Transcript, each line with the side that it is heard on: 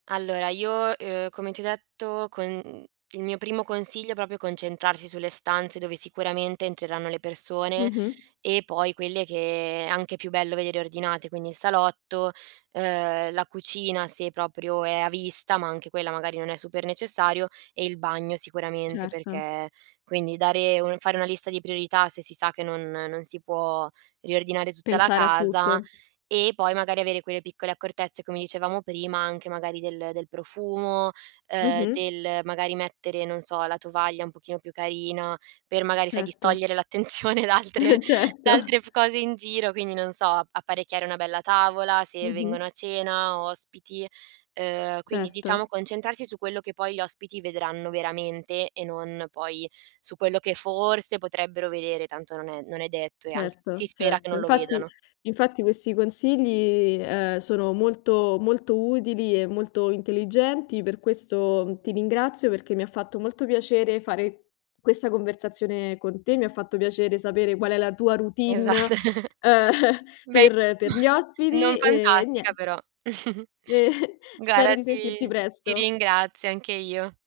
right: Allora io, ehm, come ti ho detto con mh, il mio primo consiglio è proprio concentrarsi sulle stanze, dove sicuramente entreranno le persone
left: Mh-mh.
right: e poi quelle che è anche più bello vedere ordinate, quindi il salotto, ehm, la cucina se proprio è a vista, ma anche quella magari non è super necessario e il bagno sicuramente
left: Certo.
right: perché Quindi dare un fare una lista di priorità se si sa che non non si può riordinare tutta la
left: Pensare a
right: casa
left: tutto.
right: e poi magari avere quelle piccole accortezze, come dicevamo prima, anche magari del del profumo, ehm,
left: Mh-mh.
right: del magari mettere, non so, la tovaglia un pochino più carina per magari sai
left: Certo.
right: distogliere l'attenzione da altre da
left: Certo.
right: altre cose f in giro. Quindi non so, ap apparecchiare una bella tavola, se
left: Mh-mh.
right: vengono a cena, ospiti, ehm, quindi diciamo
left: Certo.
right: concentrarsi su quello che poi gli ospiti vedranno veramente e non poi su quello che forse potrebbero vedere, tanto non è non è detto e anch si
left: Certo,
right: spera che
left: certo.
right: non lo
left: Infatti,
right: vedano.
left: infatti, questi consigli, ehm, sono molto molto utili e molto intelligenti. Per questo ti ringrazio perché mi ha fatto molto piacere fare questa conversazione con te, mi ha fatto piacere sapere qual è la tua routine,
right: Esat
left: uhm,
right: Beh,
left: per
right: in
left: per
right: ma
left: gli
right: non
left: ospiti, ehm,
right: fantastica
left: nie
right: però.
left: Ehm, spero
right: Guarda,
left: di sentirti
right: ti ti
left: presto.
right: ringrazio anche io.